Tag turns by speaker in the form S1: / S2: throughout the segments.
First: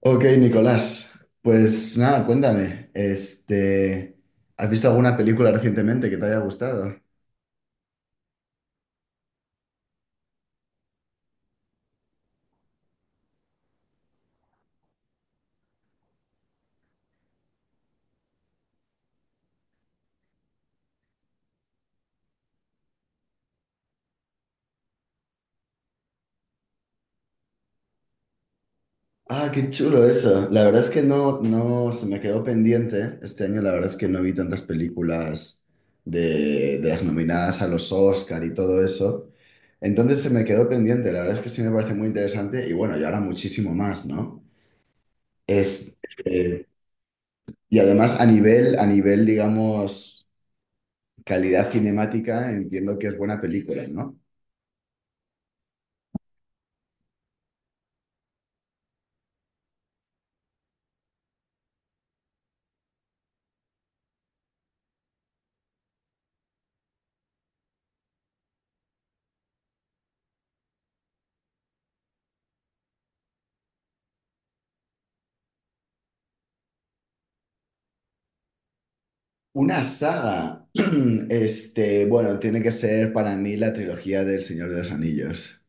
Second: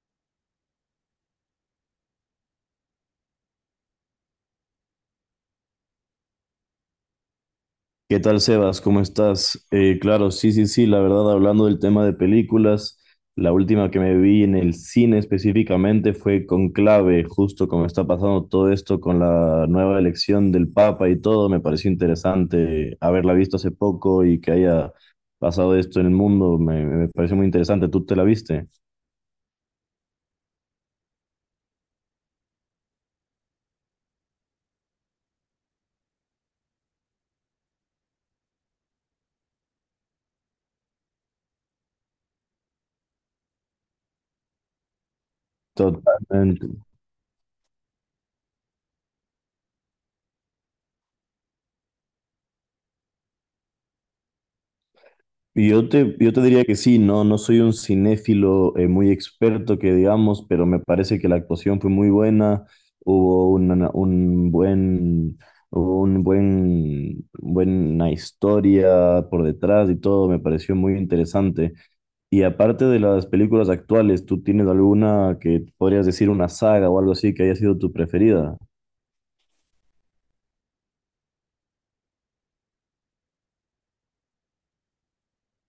S1: Ok, Nicolás, pues nada, cuéntame, ¿has visto alguna película recientemente que te haya gustado?
S2: ¿Qué tal, Sebas? ¿Cómo estás? Claro, sí, la verdad, hablando del tema de películas, la última que me vi en el cine específicamente fue Conclave. Justo como está pasando todo esto con la nueva elección del Papa y todo, me pareció interesante haberla visto hace poco y que haya pasado esto en el mundo. Me pareció muy interesante. ¿Tú te la viste?
S1: Ah, qué chulo eso. La verdad es que no, no, se me quedó pendiente. Este año la verdad es que no vi tantas películas de las nominadas a los Oscar y todo eso. Entonces se me quedó pendiente. La verdad es que sí me parece muy interesante y bueno, y ahora muchísimo más, ¿no? Es, eh,
S2: Totalmente.
S1: y además a nivel, digamos, calidad cinemática, entiendo que es buena película, ¿no?
S2: Yo te diría que sí. No soy un cinéfilo muy experto que digamos, pero me parece que la actuación fue muy buena, hubo una- un buen, hubo un buen, buena historia por detrás y todo. Me pareció muy interesante. Y aparte de las películas actuales, ¿tú tienes alguna que podrías decir, una saga o algo así, que haya sido tu preferida?
S1: Una saga. Bueno, tiene que ser para mí la trilogía del Señor de los Anillos.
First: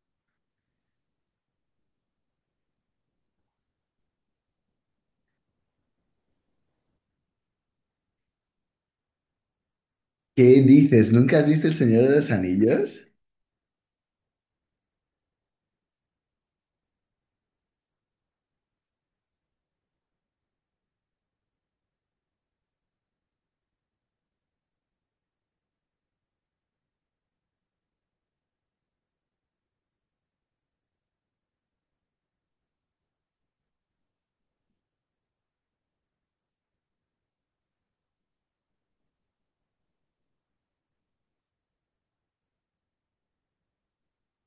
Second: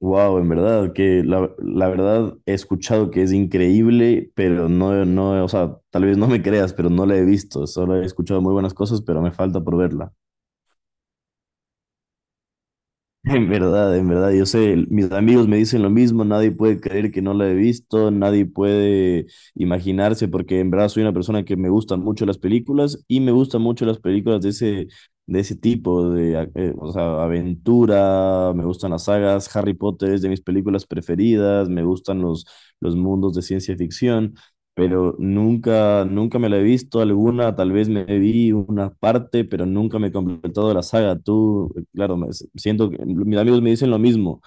S2: Wow, en verdad, que la verdad he escuchado que es increíble, pero no, no, o sea, tal vez no me creas, pero no la he visto. Solo he escuchado muy buenas cosas, pero me falta por verla.
S1: ¿Qué dices? ¿Nunca has visto El Señor de los Anillos?
S2: En verdad, yo sé, mis amigos me dicen lo mismo. Nadie puede creer que no la he visto, nadie puede imaginarse, porque en verdad soy una persona que me gustan mucho las películas y me gustan mucho las películas de ese tipo, o sea, aventura. Me gustan las sagas, Harry Potter es de mis películas preferidas, me gustan los mundos de ciencia ficción, pero nunca me la he visto alguna, tal vez me vi una parte, pero nunca me he completado la saga. Siento que mis amigos me dicen lo mismo.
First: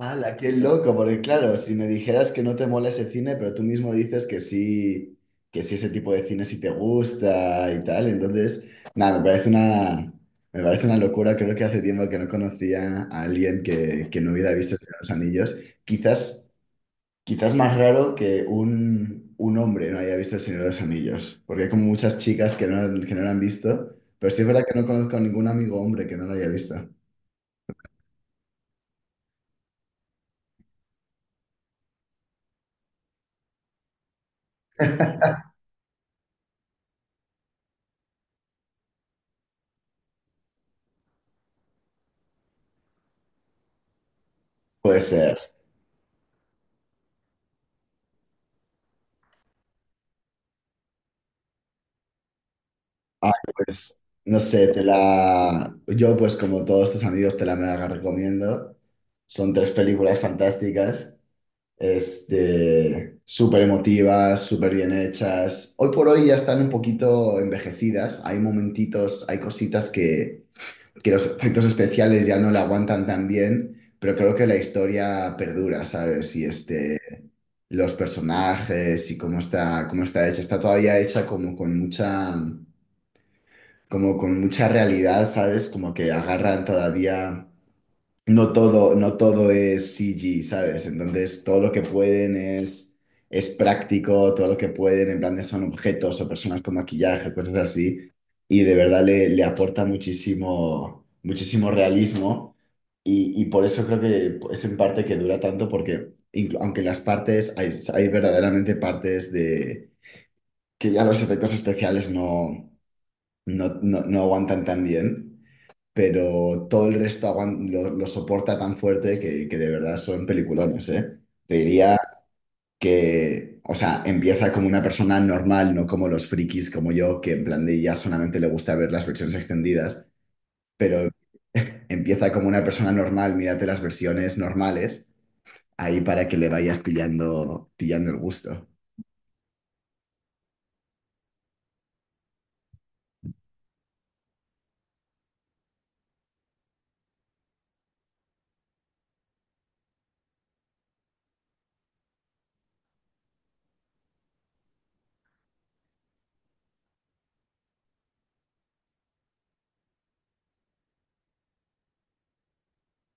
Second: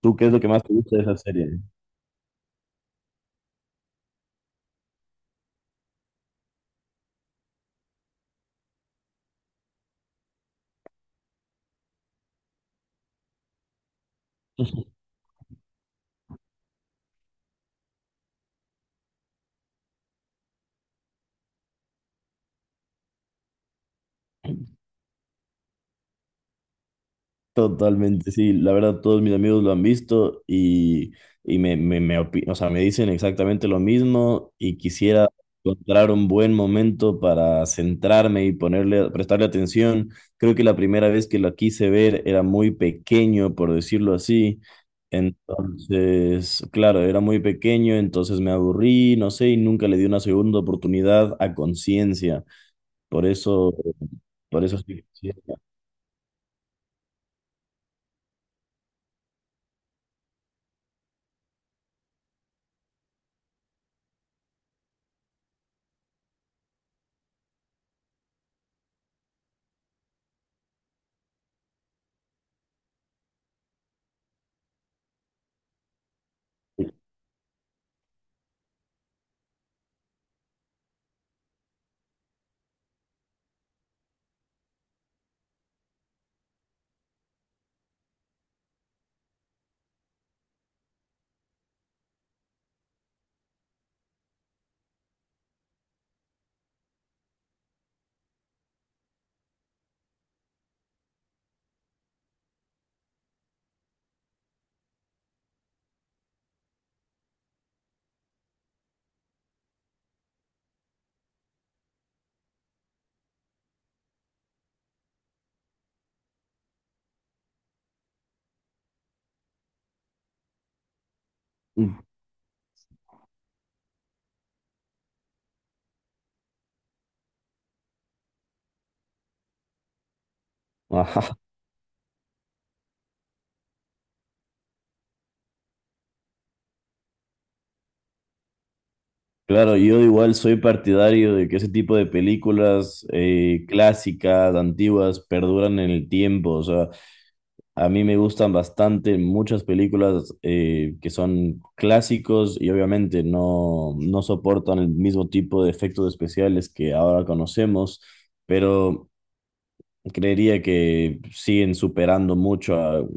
S2: ¿Tú qué es lo que
S1: qué
S2: más te
S1: loco!
S2: gusta de esa
S1: Porque claro,
S2: serie?
S1: si me dijeras que no te mola ese cine, pero tú mismo dices que sí ese tipo de cine sí te gusta y tal, entonces, nada, me parece una locura. Creo que hace tiempo que no conocía a alguien que no hubiera visto El Señor de los Anillos. Quizás Quizás más raro que un hombre no haya visto El Señor de los Anillos, porque hay como muchas chicas que no lo han visto, pero sí es verdad que no conozco a ningún amigo hombre que no lo haya visto.
S2: Totalmente, sí. La verdad, todos mis amigos lo han visto, y o sea, me dicen exactamente lo mismo, y quisiera encontrar un buen momento para centrarme y ponerle, prestarle atención. Creo que la primera vez que lo quise ver era muy pequeño, por decirlo así.
S1: Puede ser.
S2: Entonces, claro, era muy pequeño, entonces me aburrí, no sé, y nunca le di una segunda oportunidad a conciencia. Por
S1: Ay,
S2: eso,
S1: pues, no
S2: por
S1: sé,
S2: eso
S1: te
S2: sí quisiera.
S1: la... Yo, pues, como todos tus amigos, te la mega recomiendo. Son tres películas fantásticas, súper emotivas, súper bien hechas. Hoy por hoy ya están un poquito envejecidas. Hay momentitos, hay cositas que los efectos especiales ya no la aguantan tan bien, pero creo que la historia perdura, ¿sabes? Los personajes y cómo está hecha, está todavía hecha como con mucha realidad, ¿sabes? Como que agarran todavía no todo es CG, ¿sabes? Entonces, todo lo que pueden es práctico, todo lo que pueden, en plan, son objetos o personas con maquillaje, cosas así, y de verdad le aporta muchísimo, muchísimo realismo, y por eso creo que es en parte que dura tanto, porque aunque las partes, hay verdaderamente partes de que ya los efectos especiales no aguantan tan bien, pero todo el resto lo soporta tan fuerte que de verdad son peliculones, ¿eh? Te diría que, o sea, empieza como una persona normal, no como los frikis como yo, que en plan de ya solamente le gusta ver las versiones extendidas, pero
S2: Ajá.
S1: empieza como una persona normal, mírate las versiones normales, ahí para que le vayas pillando el gusto.
S2: Claro, yo igual soy partidario de que ese tipo de películas clásicas, antiguas, perduran en el tiempo. O sea, a mí me gustan bastante muchas películas que son clásicos, y obviamente no soportan el mismo tipo de efectos especiales que ahora conocemos, pero creería que siguen superando mucho a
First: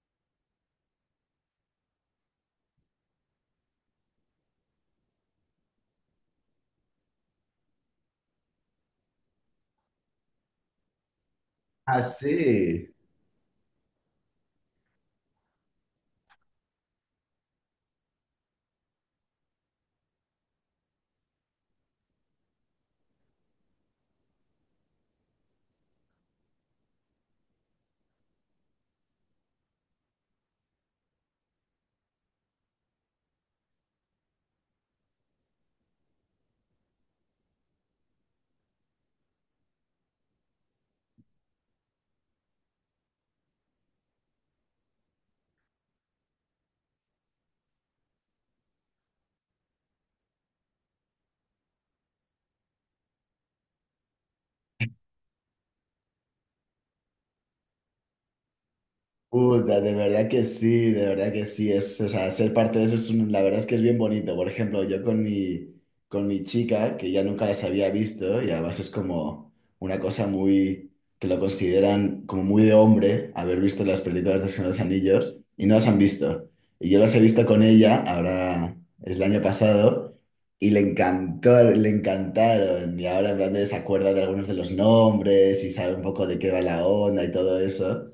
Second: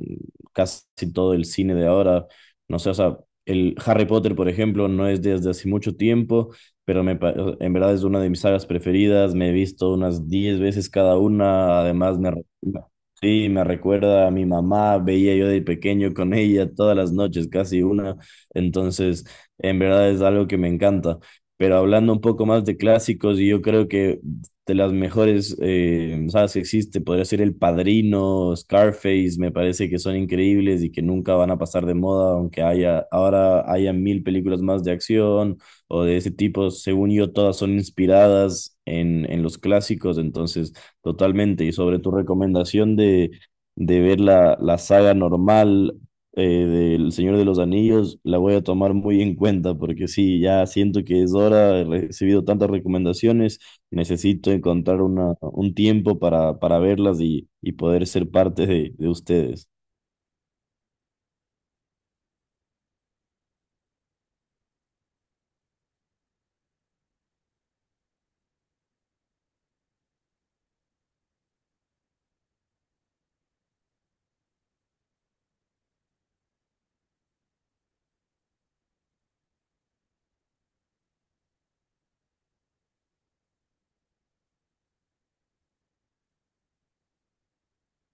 S2: casi todo el cine de ahora. No sé, o sea, el Harry Potter, por ejemplo, no es desde hace mucho tiempo, pero en verdad es una de mis sagas preferidas. Me he visto unas 10 veces cada una.
S1: Ah,
S2: Además,
S1: sí.
S2: sí, me recuerda a mi mamá. Veía yo de pequeño con ella todas las noches, casi una. Entonces, en verdad es algo que me encanta. Pero hablando un poco más de clásicos, y yo creo que de las mejores sagas que existe, podría ser El Padrino, Scarface. Me parece que son increíbles y que nunca van a pasar de moda, aunque haya, ahora haya mil películas más de acción o de ese tipo. Según yo, todas son inspiradas en los clásicos, entonces totalmente. Y sobre tu recomendación de ver la saga normal, del Señor de los Anillos, la voy a tomar muy en cuenta, porque sí, ya siento que es hora. He recibido tantas recomendaciones. Necesito encontrar un tiempo para verlas y poder ser parte de ustedes.
S1: Puta, de verdad que sí, de verdad que sí, o sea, ser parte de eso es la verdad es que es bien bonito. Por ejemplo, con mi chica, que ya nunca las había visto, y además es como una cosa que lo consideran como muy de hombre, haber visto las películas de Señor de los Anillos, y no las han visto. Y yo las he visto con ella, ahora es el año pasado, y le encantó, le encantaron, y ahora en plan de se acuerda de algunos de los nombres, y sabe un poco de qué va la onda y todo eso.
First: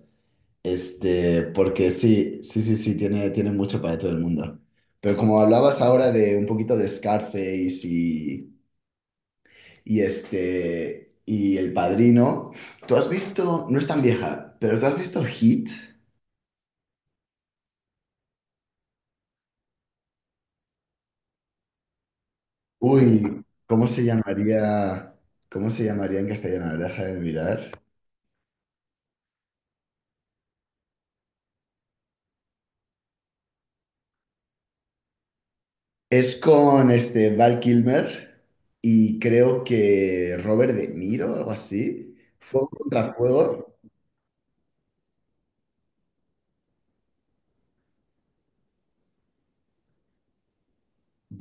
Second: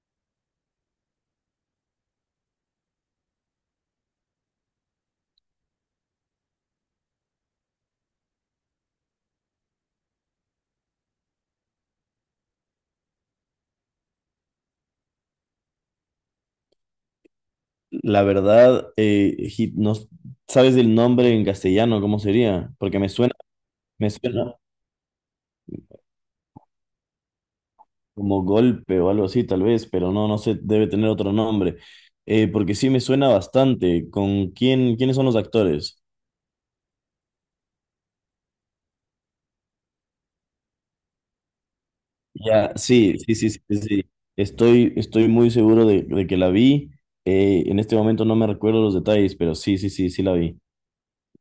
S1: Este, porque sí, sí, sí, sí, tiene mucho para todo el mundo. Pero como hablabas ahora de un poquito de Scarface y El Padrino, ¿tú has visto, no es tan vieja, pero tú has visto Hit?
S2: La verdad, Hit, no. ¿Sabes el nombre en castellano? ¿Cómo sería? Porque
S1: Uy,
S2: me suena
S1: ¿cómo se llamaría en castellano? A ver, Deja de mirar.
S2: como golpe o algo así, tal vez, pero no, no sé, debe tener otro nombre. Porque sí me suena bastante. ¿Con quién, quiénes son los actores?
S1: Es con este Val Kilmer y creo que Robert De Niro, algo así. Fue un
S2: Ya, sí, sí, sí, sí,
S1: contrajuego.
S2: sí, sí. Estoy muy seguro de que la vi. En este momento no me recuerdo los detalles, pero sí, sí, sí, sí la vi.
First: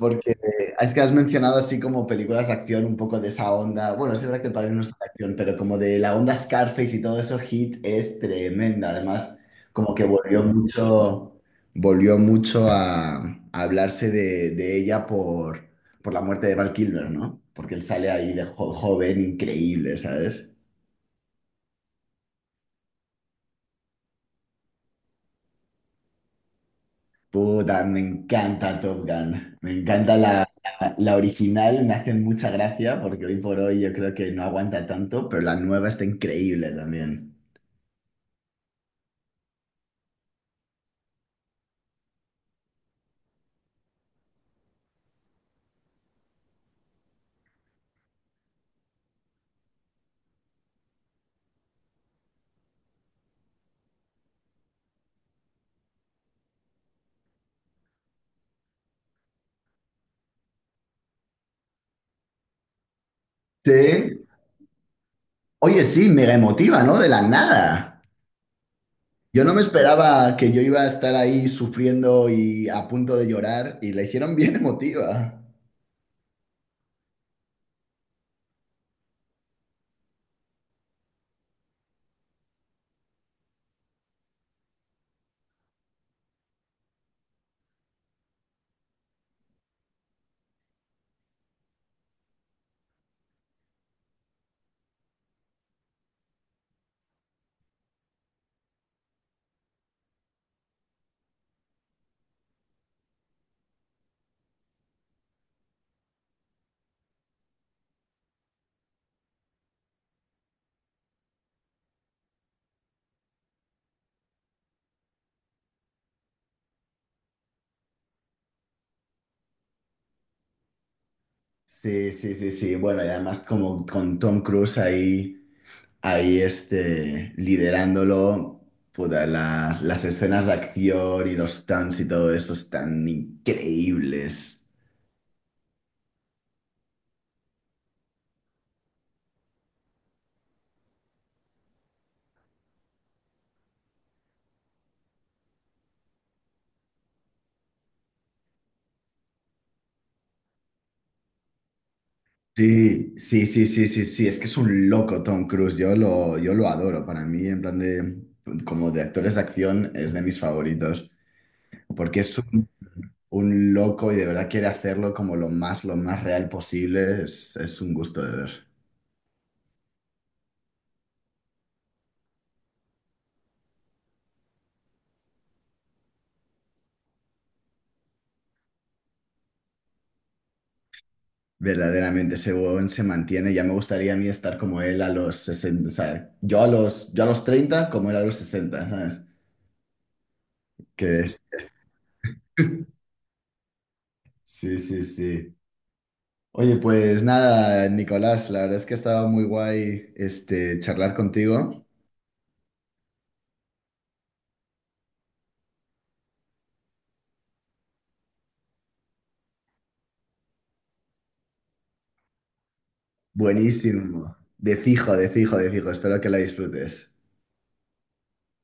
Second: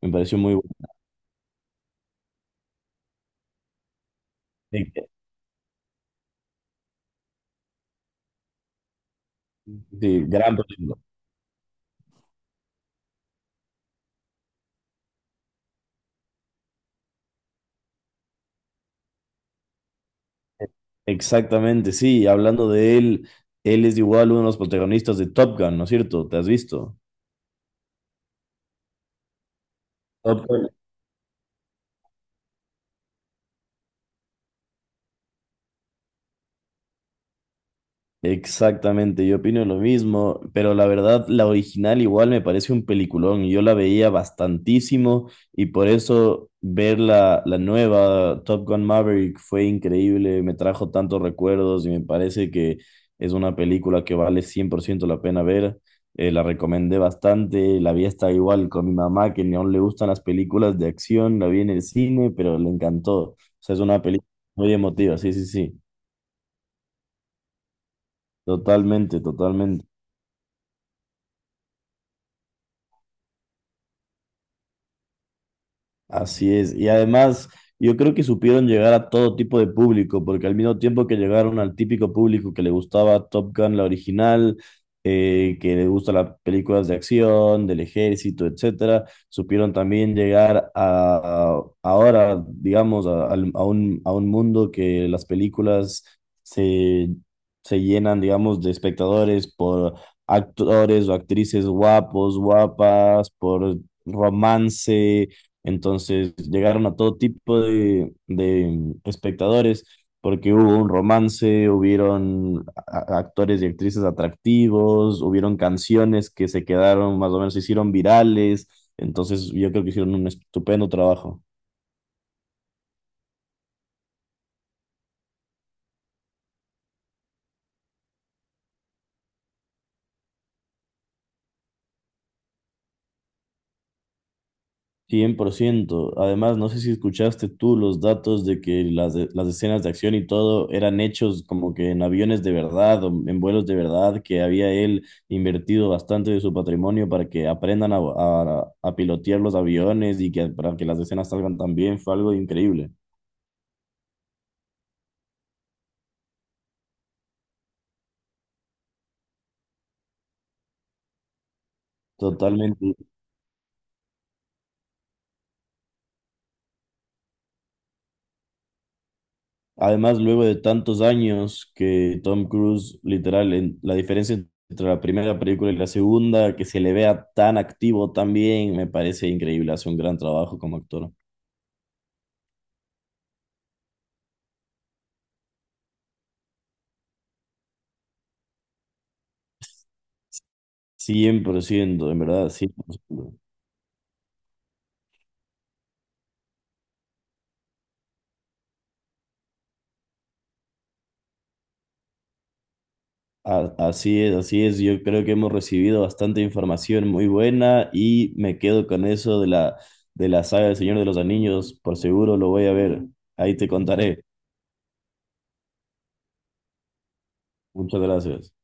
S2: Me pareció muy...
S1: es que has mencionado así como películas de acción, un poco de esa onda. Bueno, sí es verdad que El Padrino no es
S2: Sí,
S1: de acción, pero como de la onda Scarface y todo eso, Hit es tremenda. Además, como que
S2: sí, gran protagonista.
S1: volvió mucho a hablarse de ella por la muerte de Val Kilmer, ¿no? Porque él sale ahí de joven, increíble, ¿sabes?
S2: Exactamente, sí. Hablando de él, él es igual uno de los protagonistas de Top Gun, ¿no es cierto? ¿Te has visto?
S1: Puta, me encanta Top Gun. Me encanta la,
S2: Top Gun.
S1: la- la original, me hacen mucha gracia porque hoy por hoy yo creo que no aguanta tanto, pero la nueva está increíble también.
S2: Exactamente, yo opino lo mismo, pero la verdad, la original igual me parece un peliculón. Yo la veía bastantísimo, y por eso ver la nueva Top Gun Maverick fue increíble. Me trajo tantos recuerdos y me parece que es una película que vale 100% la pena ver. La recomendé bastante, la vi hasta igual con mi mamá, que ni aún le gustan las películas de acción. La vi en el cine, pero le encantó. O sea, es una
S1: Sí.
S2: película muy emotiva, sí, sí, sí,
S1: Oye, sí, mega emotiva, ¿no? De la nada.
S2: totalmente,
S1: Yo no me
S2: totalmente.
S1: esperaba que yo iba a estar ahí sufriendo y a punto de llorar y la hicieron bien emotiva.
S2: Así es. Y además, yo creo que supieron llegar a todo tipo de público, porque al mismo tiempo que llegaron al típico público que le gustaba Top Gun, la original, que le gustan las películas de acción, del ejército, etcétera, supieron también llegar ahora, digamos, a un mundo que las películas se, se llenan, digamos, de espectadores por actores o actrices guapos, guapas, por romance, entonces llegaron a todo tipo de espectadores, porque hubo un romance, hubieron actores y actrices atractivos, hubieron canciones que se quedaron más o menos, se hicieron virales. Entonces yo creo que hicieron un estupendo trabajo.
S1: Sí, sí, sí, sí. Bueno, y además como con Tom Cruise ahí, ahí liderándolo, puta, las escenas de acción y los stunts y todo eso están increíbles.
S2: 100%. Además, no sé si escuchaste tú los datos de que las escenas de acción y todo eran hechos como que en aviones de verdad o en vuelos de verdad, que había él invertido bastante de su patrimonio para que aprendan a pilotear los aviones y que para que las escenas salgan tan bien. Fue algo increíble.
S1: Sí, sí, sí, sí, sí, sí, es que es un loco Tom Cruise, yo lo adoro, para mí en plan de, como de actores de acción es de mis favoritos, porque es
S2: Totalmente.
S1: un loco y de verdad quiere hacerlo como lo más real posible, es un gusto de ver.
S2: Además, luego de tantos años que Tom Cruise, literal, en, la diferencia entre la primera película y la segunda, que se le vea tan activo también, me parece increíble. Hace un gran trabajo como actor.
S1: Verdaderamente, ese huevón se mantiene. Ya me gustaría a mí estar como él a los 60, ¿sabes? Yo a los 30 como él a los sesenta, ¿sabes? Que es.
S2: 100% en verdad, 100%.
S1: Sí, sí, sí. Oye, pues nada, Nicolás, la verdad es que ha estado muy guay, este, charlar contigo.
S2: Así es, así es. Yo creo que hemos recibido bastante información muy buena y me quedo con eso de la saga del Señor de los Anillos. Por seguro lo voy a ver. Ahí te contaré.
S1: Buenísimo. De fijo, de fijo, de fijo. Espero que la disfrutes.
S2: Muchas gracias.